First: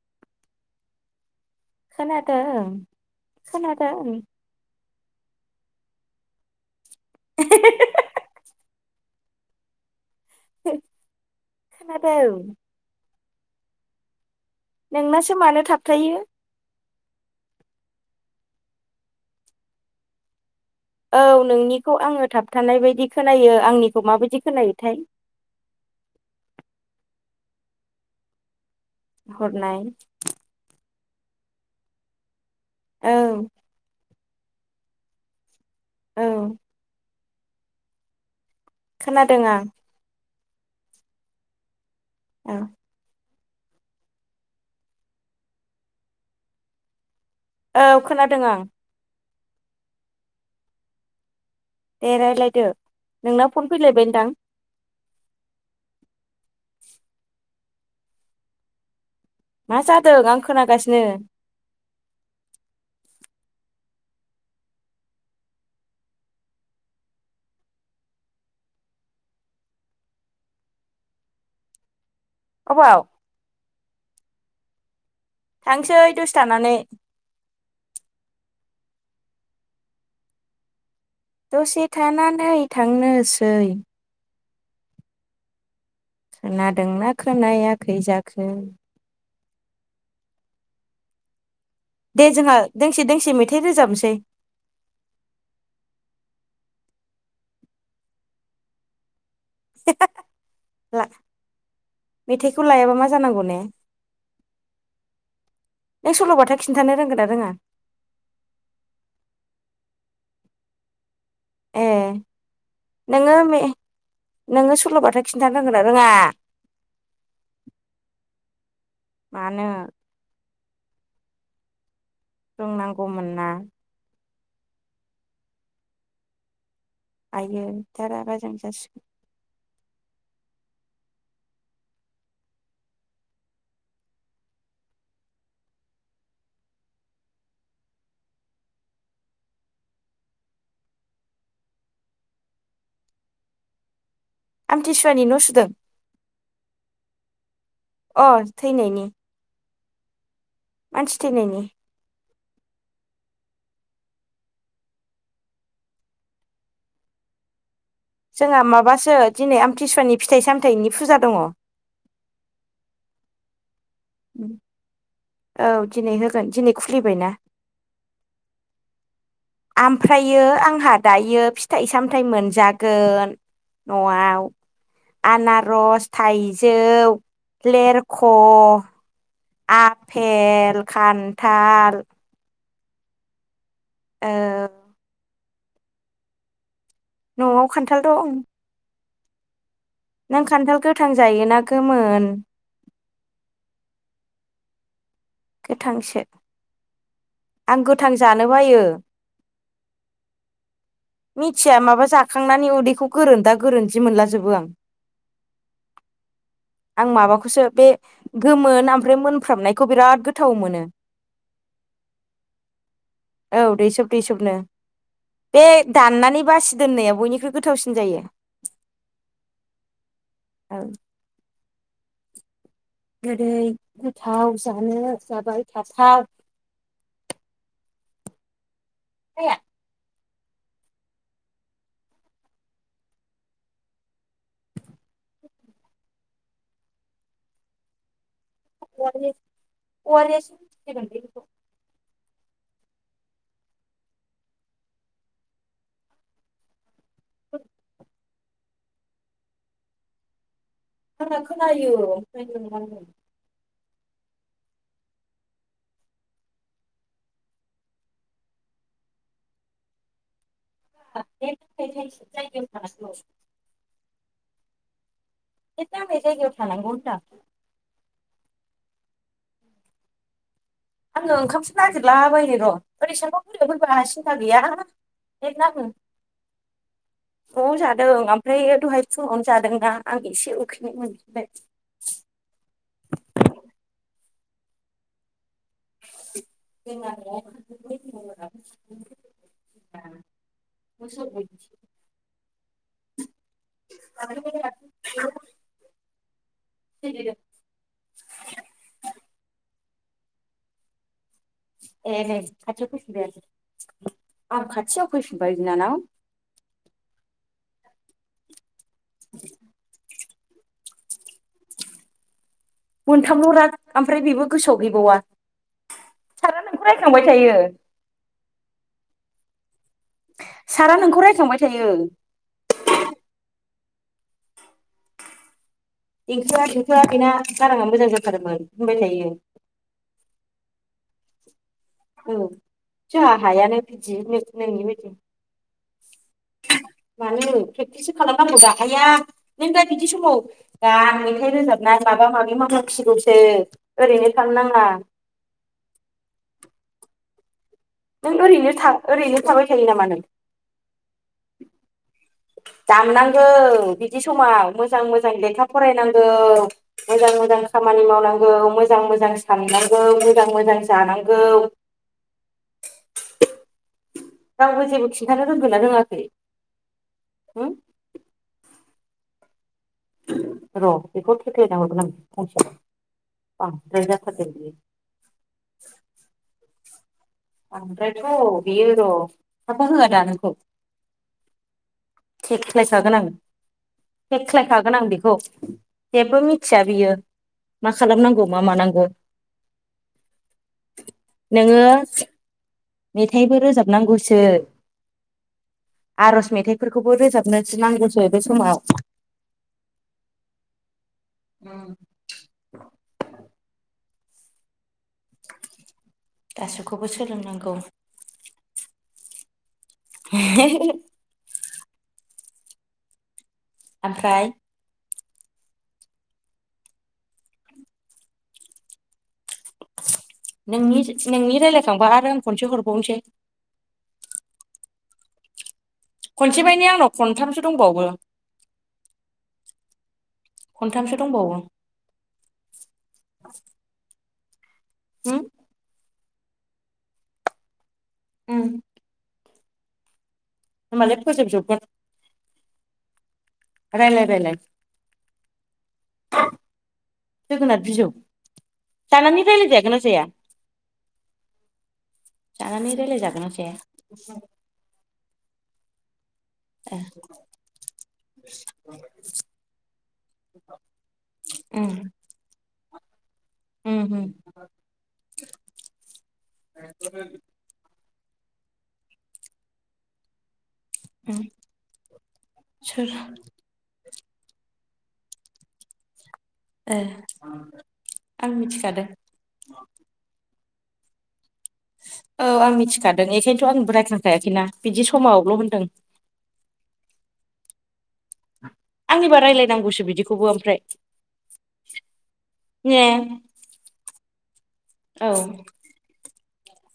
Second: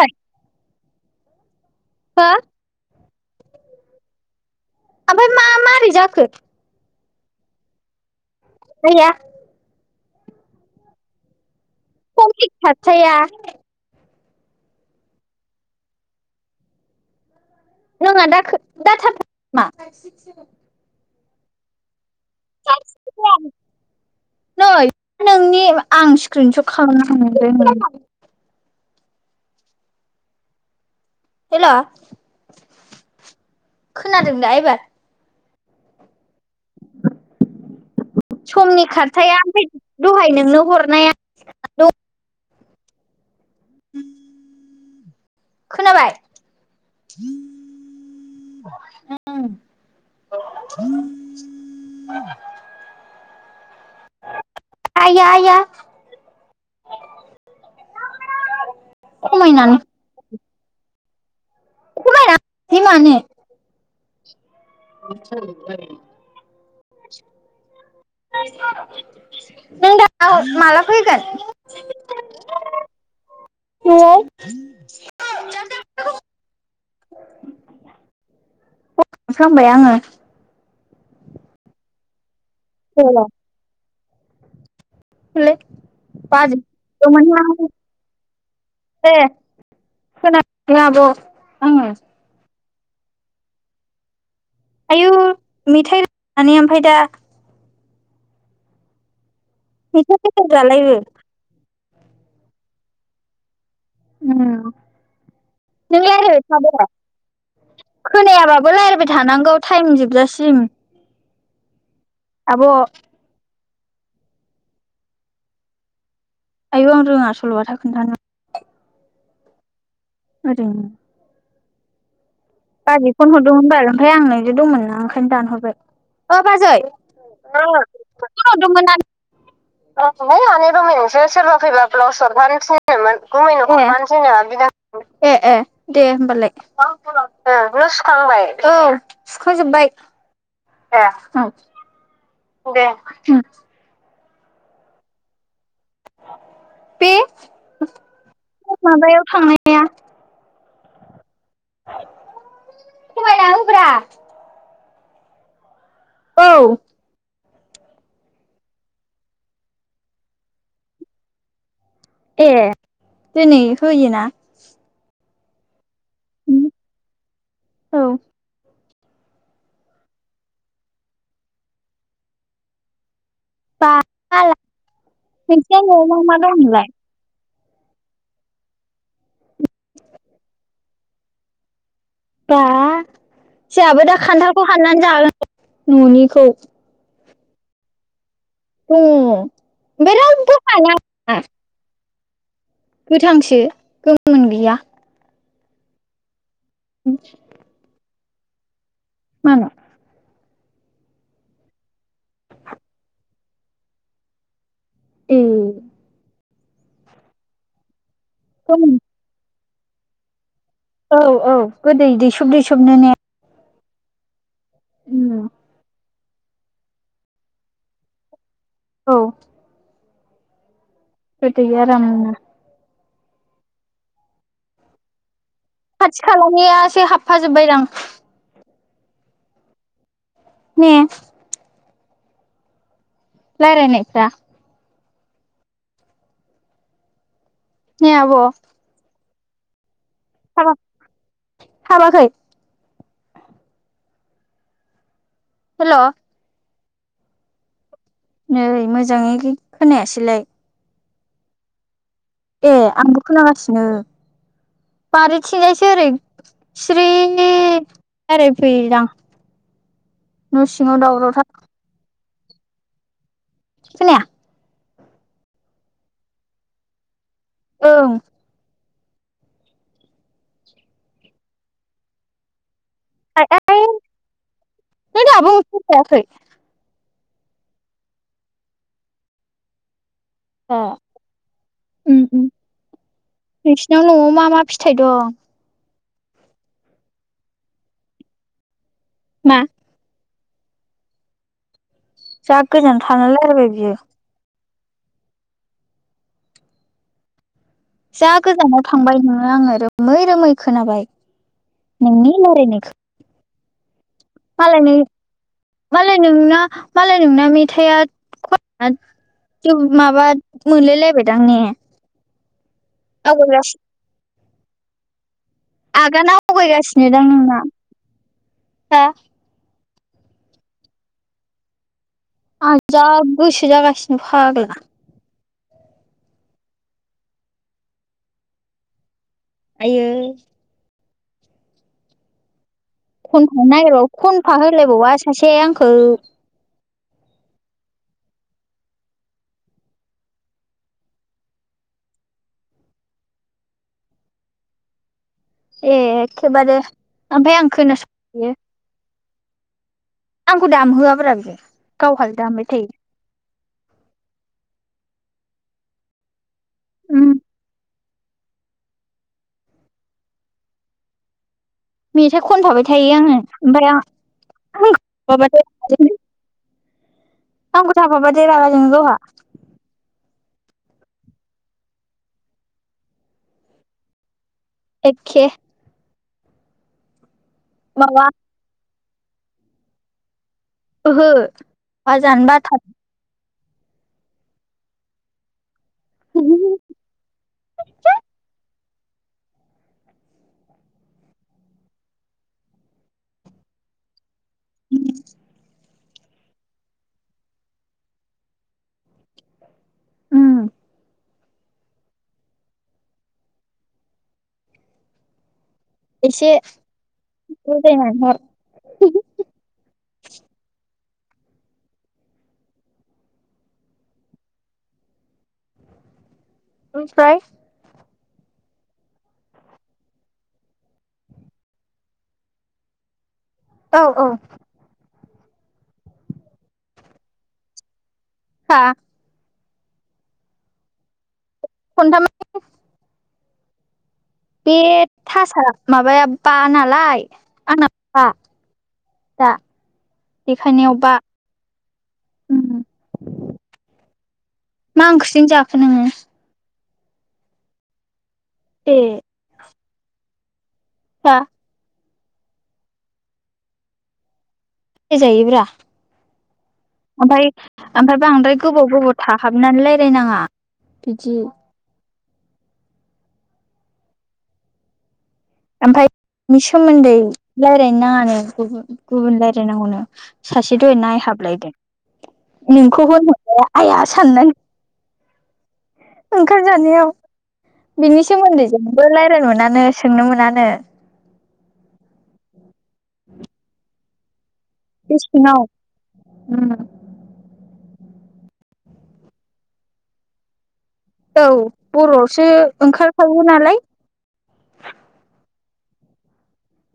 हो खोनादों ओमफ्राय खोनादों आमफ्राय मा मारै जाखो।। [inaudible] आया बे खमफिग थाखाया। नोंनासो मानो थाबथायो। नङा खो दाथाब नामा औ नोंनिखौ आङो थाबथानाय बायदि खोनायो आंनिखौ माबायदि नै खोनायोथाय आ द [inaudible] हरनाय हेल' औ खोनादों दा एबार औ। समनि खारथाया खोनादों आं ओमफ्राय दहाय नोंनो हरनाया। औ उ [inaudible] खोनाबाय औ खोनादों आं। ओम। दे रायज्लायदो नोंनाव फन फैलायबायदां आया आया मा जादों आं खोनागासिनो खमायला बे मानो। स ज [inaudible] नों दा माला फैगोन अबाव नआव थांसै दसे थानानै। फ खालामांबाय आङो। दसे थानानै थांनोसै। हरलाय बाजो खोनादोंना दोंमोन आङो खोनायाखै जाखो ए। खोनादोंना आब'? दे जोंहा दोंसे दोंसे मेथाइ रोजाबनोसै। आयु मेथाइ रो नानै ओमफ्राय दा बिसालाय इ [inaudible] ला मेथाइखौ लायाबा मा जानांगौ ने? ओम नों नों सल'बाथा रायलायबायथादोब्रा। खिन्थानो रोंगोन ना रोङा खोनायाबाबो रायज्लायबाय थानांगौ टाइम जोबजासिम। ए आब' नोङो नोङो सल'बाथा खिन्थानो रांगोन ना रोङा? आयौ आं रोङा सल'बाथा खोन्थानो मानो? ओैरैनो बाजै रोंनांगौमोन फन ना हरदोंमोनबाल ओमफ्राय आं नोंजो दंमोन ना ओंखायनो दानहरबाय ओ बाजै आयै दा रागा जोंजासिगोन औ हैै आनै रुमाय नोंसो सोरबा फैबा ब्लाउस हरफानो थिननोमोन गुमैनो हमफानोसैनो आनैआ ए ए दे होमबालाय ओ न सुखांबाय औ सुखांजोब बाय ए औ दे ओम आमथि सुवानि न सुदों दे अ थैनायनि माबायाव थांनाय मानसि थैनायनि खमायना होब्रा औ जोंहा माबासो दिनै आमथिसुवानि फिथाइ सामथाइनि फुजा दङ ए दिनै होयोना? औ दिनै होगोन दिनै खुलिबायना औ आमफ्रायो आंहा दायो फिथाइ सामथाइ मोनजागोन बा नआव नोंसिना न'आव आनारस मा मा दं थाइजौ नोंलाय लेरख आफेल खान्थाल बा जाहाबो दा ओ खान्थालखौ हाननानै जागोन ननिखौ नआव खान्थाल दं दंङ नों खान्थाल गोथां जायोना गोमोन? गोथांसो गोमोन गैया गोथांसो आं गोथां जानो बायो मानो? मिथिया माबा जाखांनानै उदैखौ गोरोन्दा गोरोन्दि मोनलाजोबो आं ए आं माबाखौसो बे गोमोन आमफ्राय मोनफ्रामनायखौ बिराद गोथाव मोनो औ औ गोदै दैसब दैसबनो ने औ दैसोब दैसोबनो बे दाननानै नै बासि दोननाया बयनिख्रुइ गोथावसिन जायो औ औ गोदै आरामनो गोदै गोथाव जानो जाबाय थाथाव खाथि खालानिया एसे हाबफा जोबबायदां माया? ने लारायनायफ्रा ने आब [unintelligible] हाबाखै हेल [inaudible] नै मोजाङै खोनायासैलाय आंना खोनायो ओमफ्राय ए नोंनानै आंबो खोनागासिनो बारिथिंजायसो ओरै सिरि रायलायफैयोदां [inaudible] न सिङाव दावरावथार नेट [unintelligible] खोनाया नेथ नांनाय जायगायाव थानांगौ होनदां ओं आङो ओंखामसो नागिरलाबायायनो र नों दाबो [unintelligible] ओंखाम जायाखै ए नआव जादों ओमफ्राय दहाय फुङावनो जादोंना आं एसे उखैनाय मोनफिबाय उम उम नोंसिनाव न'आव मा मा फिथाइ दं जोंना नआव [unintelligible] मा? [unintelligible] जा गोजान थाना राइलाबाय बियो [inaudible] जा गोजानाव थांबाय नोङो आङो रोमै रोमै खोनाबाय ए नोंनि ए रायलायनायखौ खाथियाव फैफिनबायानो मालाय नि बिनानाव मालाय नोंना मालाय नोंना मेथाइआ उम माबा मोनलाइलायबायदां मोनथामल'रा आवगायगासिनो ओमफ्राय बेबो गोसोआव गैबावा आगान सारा नोंखौ आवगायगासिनो रायखांबाय दां थायो नोंना हो सारा नोंखौ रायखांबाय थायो आं जा गोसो जागासिनो फाग्ला ऐंखोआ थेंखोआ बेना गाराङा मोजां जाथारोमोन होनबाय थायो आयै औ जोंहा खनफा हायानो नागिरबाबो बिदि खनफा नोंनि बायदि होलायबावा सासे आंखौ [inaudible] मानो प्रेकटिससो खालामनांगौ दाखाया नों दा बिदि समाव दा मेथाइ रोजाबनाय माबा माबा माबि मावनां सिगौसो ओरैनो खालाम नाङा। ए एखेबारे ओमफाय आं नों खोनासंयो ओरैनो था ओरैनो थाबाय थायो नामा नों आंखौ दामहोआब्रा बियो गावहा दामनांगौ बिदि समाव मोजां मोजां लेखा फरायनांगौ मोजां उम मोजां खामानि मावनांगौ मोजां मोजां साननांगौ मोजां मोजां जानांगौ मेथाइ खनथाबाय थायो आङो ओमफ्राय रावबो आं जेबो खिन्थानो रोंगोन ना माबाथाय रोङाखै हो आंखौ थाफाबाथाइ रागा जोंङो गावहा र' बेखौ थेख्लायना हरगोन आं फंसे बांद्राइ जाथारदों बियो एखे माबा ओमफ्रायथ' बियो र' थाफा होआ दा नोंखौ ओहो बाजानबा थार थेख्लायखागोन आं थेख्लायखागोन आं बेखौ जेबो बाथारो मिथिया बियो मा खालामनांगौ मा मानांगौ ओ नोङो मेथाइबो रोजाबनांगौसो आरज मेथाइफोरखौबो रोजाबनोसनांगौसो बे समाव उम उ एसे गासिबखौबो सोलोंनांगौ बुजायनानैहर उम उम ओमफ्राय ओमफ्राय नोंनि नोंनि रायलायखांबा आरो आं खनसे हरबावनोसै औ औ खनसे बायनि आंनाव खनथामसो दंबावो हा खनथामसो दंबावो खन्थाम [inaudible] बे थासा माबाया बा नालाय आंना बा होमबालाय दा देखायनायाव आं बा मानि फोजोब जोबगोन। उम रायलाय रायलाय मा ओंख्रिजों जाखो नोङो जोगोनार बिजौ जानानै रायलायजागोन ना जाया बा जानानै रायलाय जागोन ना जाया यजायोब्रा ए ओमफाय ओमफाय बांद्राय गोबाव गोबाव थाहाबनानै रायलाय नाङा बिदि उम उम होम ओमफाय बि सोमोन्दै गुबुन गुबुन रायलायनांगौनो सासे थो दहाय उम नायहाबलायदों सोर नोंखौबो आइया साननाय ओंखाम ए जानायाव बिनि आं सोमोन्दै मिथिखादों जेबबो रायलाय मोनानो सोंनो मोनानो नो औ आं मिथिखादों बेखायनोथ' आंबो रायखांखायाखैना बिदि बे समावल' सिङाव होनदों उम आंनिबा रायलायनांगौसो बिदिखौबो ओमफ्राय औ बर'आवसो ने ओंखारफायो नालाय औ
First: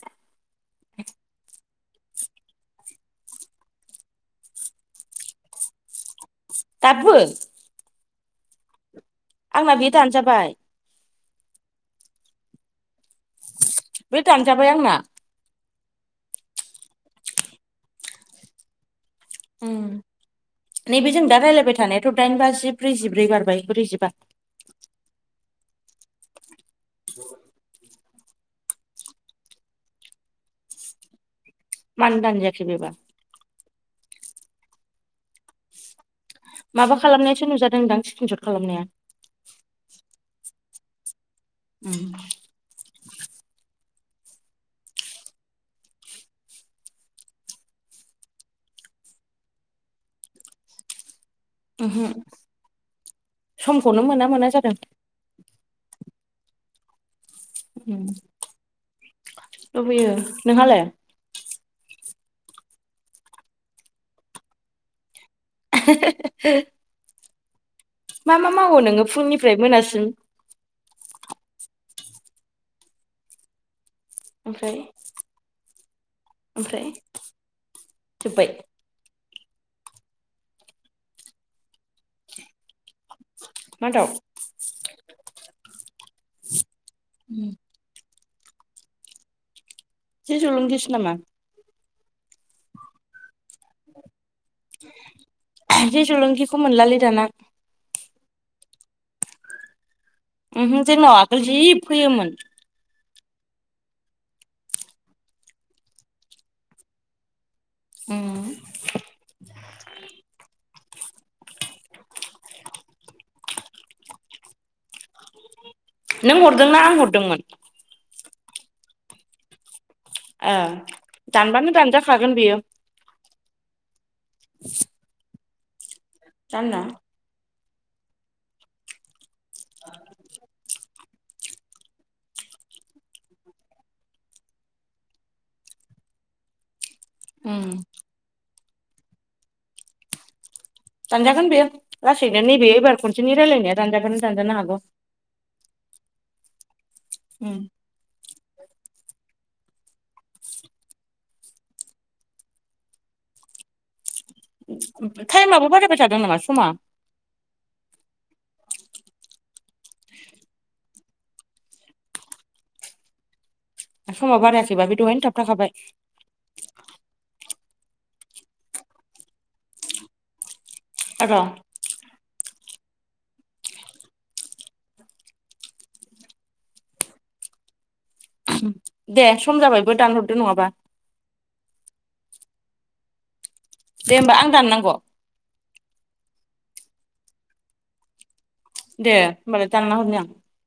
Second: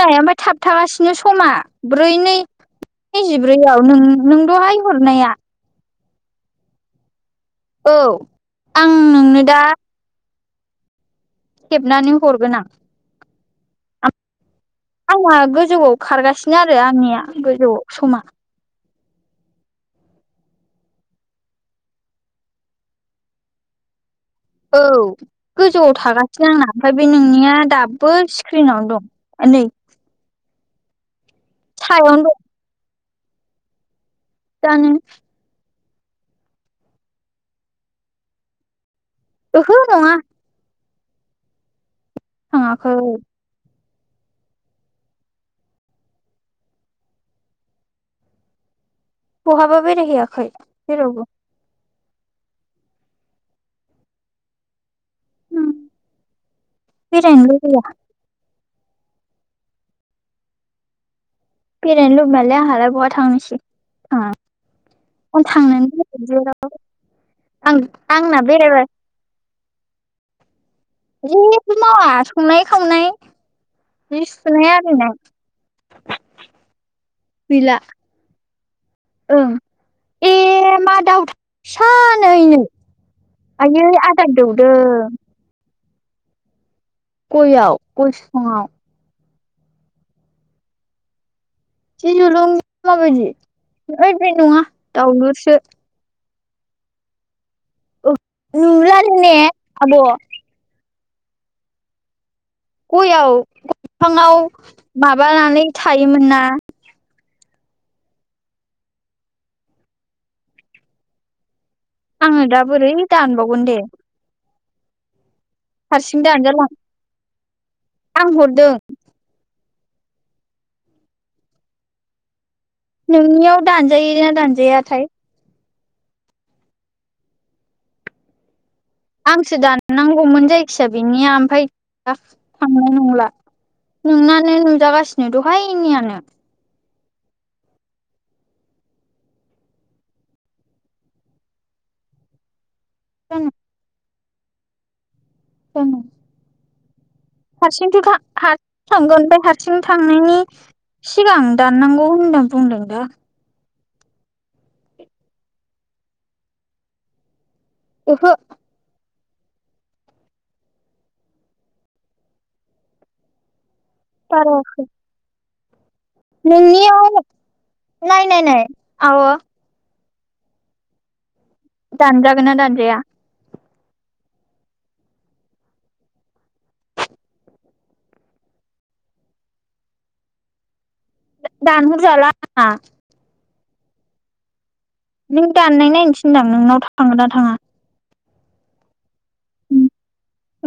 नाय ओमफ्राय थाबथाबासिनो समा ब्रै नै नैजिब्रैआव नों नों दहाय हरनाया दाबो औ आ आंना बि दान जाबाय खेबनानै हरगोन आं बे दान आंना गोजौआव खारगासिनो आरो आंनिया गोजौआव समा उम नैबे जों दा रायलायबाय थानायाथ' दाइन बाजि ब्रैजिब्रै बारबाय ब्रैजिबा औ गोजौआव थागासिनो आंना ओमफ्राय बे नोंनिया दाब बो स्क्रिनाव दं नै मानो सायावनो दानजा खिलिबा जानो माबा खालामनायासो नुजादोंदां स्क्रिनसट खालामनाया ओहो नङा [unintelligible] थाङाखै बहाबा बेराय हैयाखै जेरावबो उमहम समखौनो मोना मोना जादों बेरायनो लुगैया उम, लुबैयो नोंहालाय बेरायनो लुबैमालाय आंहालाय बहा थांनोसै थांनोनो जायाखै जेराव आं मा आंना मा मावो बेरायबा नोङो फुंनिफ्राय मोनासिम जेबो मावा संनाय खावनाय जि सुनाय ओमफ्राय आरिनाय ओमफ्राय गैला जोब्बाय ओं ए मा दउथु फिसानो ऐनै मा आयै दाउ आदार दौदों [inaudible] गयआव गय फिफाङाव जे जलुंगिसो नामा जे जलुंगि माबायदि ओइ बे नङा दाउलुरसो खौ मोनलालै दाना नुलानो ने आब' जोंनाव आगोल जि फैयोमोन गयाव बिफाङाव माबानानै थायोमोन ना उम आङो दा बोरै दानबावगोन दे हारसिं नों दानजालां हरदोंना आं हरदोंमोन आं हरदों दानबानो दानजाखागोन बियो नोंनियाव दानजायो ना दानजायाथाय जानना [unintelligible] आंसो दाननांगौमोन जायखिजया बेनिया ओमफ्राय थांनाय नंला नोंनानो नुजागासिनो दहायनियानो ओ दानजागोन बेयो लासैनो नैबे एबार खनसेनि रायजलायनाया दानजागोन दानजानो हागौ दङो उम, हारसिंसोखा थांगोन ओमफ्राय हारसिं थांनायनि सिगां दाननांगौ होनना बुंदों दा टाइमाबो बारायबाय थादों नामा समा ओहो। समाव बारायानो बारायाखै जोबाखै दहायनो थाबथाखाबाय नोंनियाव नायनाय नाय आब' र' दानजागोना दानजाया दे सम जाबायबो दानहरदो नङाबा दानहर जाला आंना दे होमबा आं दाननांगौ नों दाननाय नायनो थिनदां नोंनाव थांगोना थाङा दे होमबालाय दानना हरनि आं औ